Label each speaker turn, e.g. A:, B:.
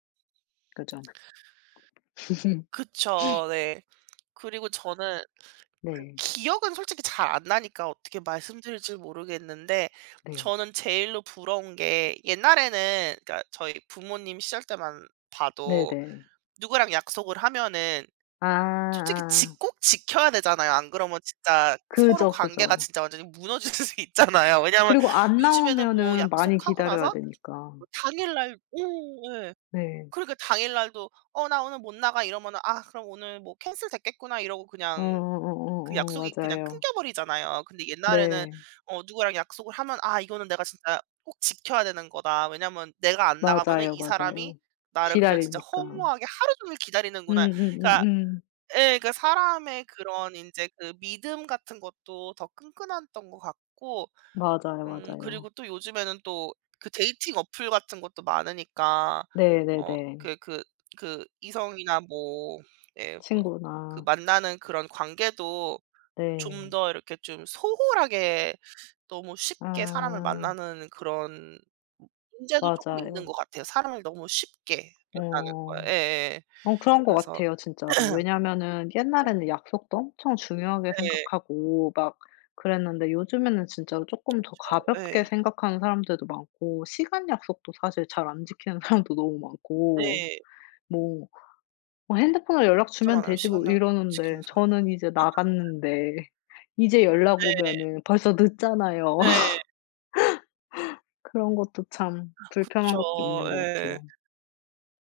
A: 그죠.
B: 그쵸. 네. 그리고 저는 그
A: 네.
B: 기억은 솔직히 잘 안 나니까 어떻게 말씀드릴지를 모르겠는데.
A: 네.
B: 저는 제일로 부러운 게 옛날에는 그러니까 저희 부모님 시절 때만 봐도
A: 네네.
B: 누구랑 약속을 하면은
A: 아
B: 솔직히
A: 아.
B: 지 꼭 지켜야 되잖아요. 안 그러면 진짜 서로
A: 그죠,
B: 관계가
A: 그죠.
B: 진짜 완전히 무너질 수도 있잖아요. 왜냐하면
A: 그리고 안
B: 요즘에는 뭐
A: 나오면은 많이
B: 약속하고
A: 기다려야
B: 나서
A: 되니까.
B: 당일날 어 예
A: 네.
B: 그러니까 당일 날도 "어 나 오늘 못 나가." 이러면은 '아 그럼 오늘 뭐 캔슬됐겠구나.' 이러고
A: 어
B: 그냥
A: 어 어
B: 그
A: 어 어
B: 약속이 그냥
A: 맞아요.
B: 끊겨버리잖아요. 근데 옛날에는
A: 네.
B: 어 누구랑 약속을 하면 '아 이거는 내가 진짜 꼭 지켜야 되는 거다. 왜냐하면 내가 안 나가면은
A: 맞아요,
B: 이 사람이
A: 맞아요.
B: 나를 그냥 진짜
A: 기다리니까.
B: 허무하게 하루 종일 기다리는구나.' 그러니까
A: 음음음음.
B: 예 그러니까 사람의 그런 인제 그 믿음 같은 것도 더 끈끈했던 것 같고.
A: 맞아요,
B: 음
A: 맞아요.
B: 그리고 또 요즘에는 또 그 데이팅 어플 같은 것도 많으니까. 어
A: 네네네.
B: 그 그 그 이성이나 뭐 예 뭐 그
A: 친구나.
B: 만나는 그런 관계도 좀
A: 네.
B: 더 이렇게 좀 소홀하게 너무 쉽게 사람을
A: 아.
B: 만나는 그런 문제도 쪼금 있는 것
A: 맞아요.
B: 같아요. 사람을 너무 쉽게 만나는 거.
A: 어.
B: 예예예.
A: 어 그런 것
B: 그래서
A: 같아요 진짜로. 왜냐하면은
B: 네.
A: 옛날에는 약속도 엄청 중요하게
B: 예.
A: 생각하고 막 그랬는데 요즘에는 진짜로 쪼끔 더
B: 그쵸.
A: 가볍게
B: 예.
A: 생각하는 사람들도 많고 시간 약속도 사실 잘 안 지키는 사람도 너무 많고
B: 네.
A: 뭐 어 '핸드폰으로 연락
B: 진짜
A: 주면
B: 많아요.
A: 되지.'
B: 시간
A: 뭐
B: 약속 안
A: 이러는데
B: 지키는 사람.
A: 저는 이제 나갔는데 이제 연락
B: 네.
A: 오면은 벌써 늦잖아요.
B: 네.
A: 그런 것도 참
B: 아
A: 불편한
B: 그쵸.
A: 것도 있는 것
B: 예.
A: 같아요.